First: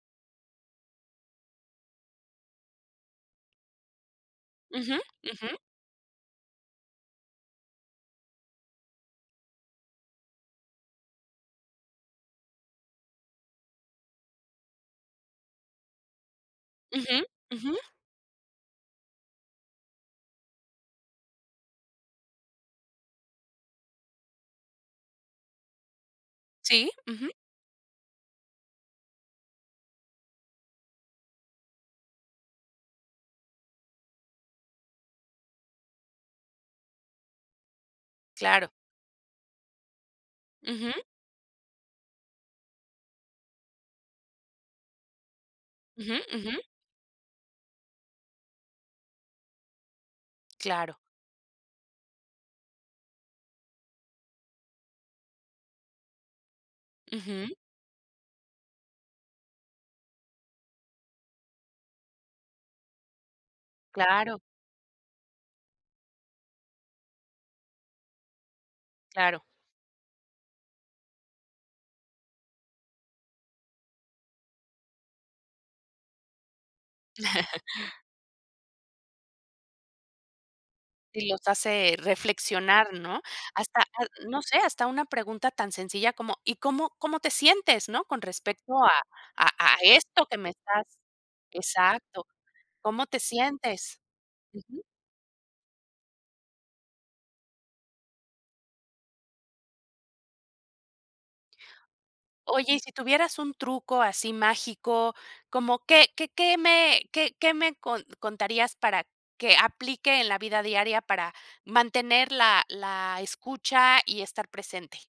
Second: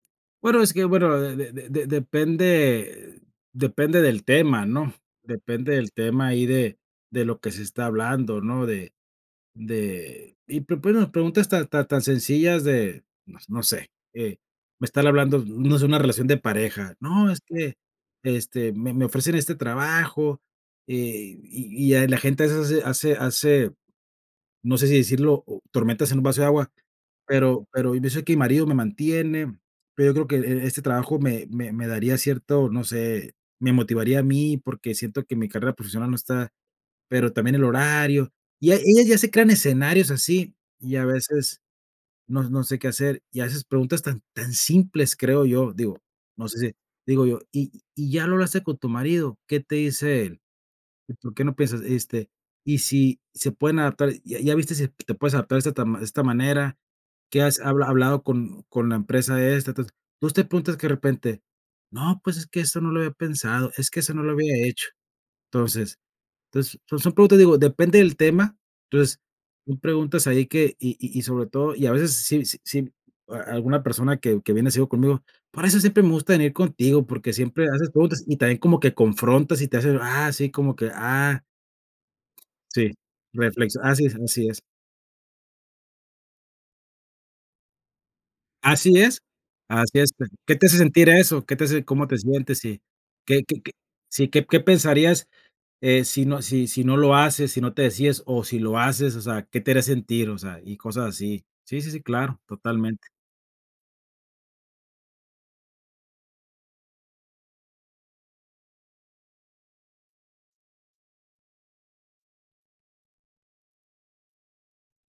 Bueno, es que, bueno, de de de depende depende del tema, ¿no? Ujú, ujú. Depende del tema ahí de de lo que se está hablando, ¿no? De de y pues bueno preguntas tan tan tan sencillas de, no sé, me están hablando, no se, una relación de pareja, Ujú, no, es ujú. que, este, me me ofrecen e este trabajo, eh, y y la gente hace hace hace, no sé si decirlo, o tormentas en un vaso de agua, Sí, ujú. pero pero yo sé que mi marido me mantiene, pero yo creo que e e este trabajo me me me daría cierto, no sé me motivaría a mí porque siento que mi carrera profesional no está, pero también el horario. Claro. Y ella ya se crea en escenarios así, y Ujú. a veces no no sé qué hacer, y a veces preguntas tan tan simples, creo yo, digo, Ujú, no sé ujú. si, digo yo: "¿Y y ya lo hablaste con tu marido? ¿Qué te dice él?" Claro. ¿Por qué no piensas? Este, y si se pueden adaptar, ¿ya ya viste si te puedes adaptar de esta ma de esta manera? Que Ujú. has ha hablado con con la empresa esta, entonces entonces, te preguntas de repente, no, pues, es que eso no lo había pensado, es que eso no lo Claro. había hecho. Entonces entonces, son preguntas, digo, depende del tema, entonces Claro. tú preguntas ahí que, y y y sobre todo, y a veces si si a alguna persona que que viene sido conmigo, por eso siempre me gusta venir contigo, porque siempre haces preguntas, y también como que confrontas y te haces, ah, sí, como que, Y los ah. hace reflexionar, Sí, ¿no? reflexi Hasta a así es, no así sé, es. hasta una pregunta tan sencilla como, ¿y cómo cómo te sientes, no? Con respecto a Así es, a a así es ¿T esto que me qué te hace estás sentir eso? ¿Qué te hace cómo te exacto. sientes? Sí, ¿Cómo te qué qué, sientes? sí, qué qué Ujú. pensarías si no si si no lo haces, si no te decides, o, si lo haces, o sea, qué te haría sentir, o sea, y cosas así. Sí, sí, sí, claro, Oye, y si totalmente. tuvieras un truco así mágico, ¿como qué qué qué me qué qué me contarías para que aplique en la vida diaria para mantener la la escucha y estar presente?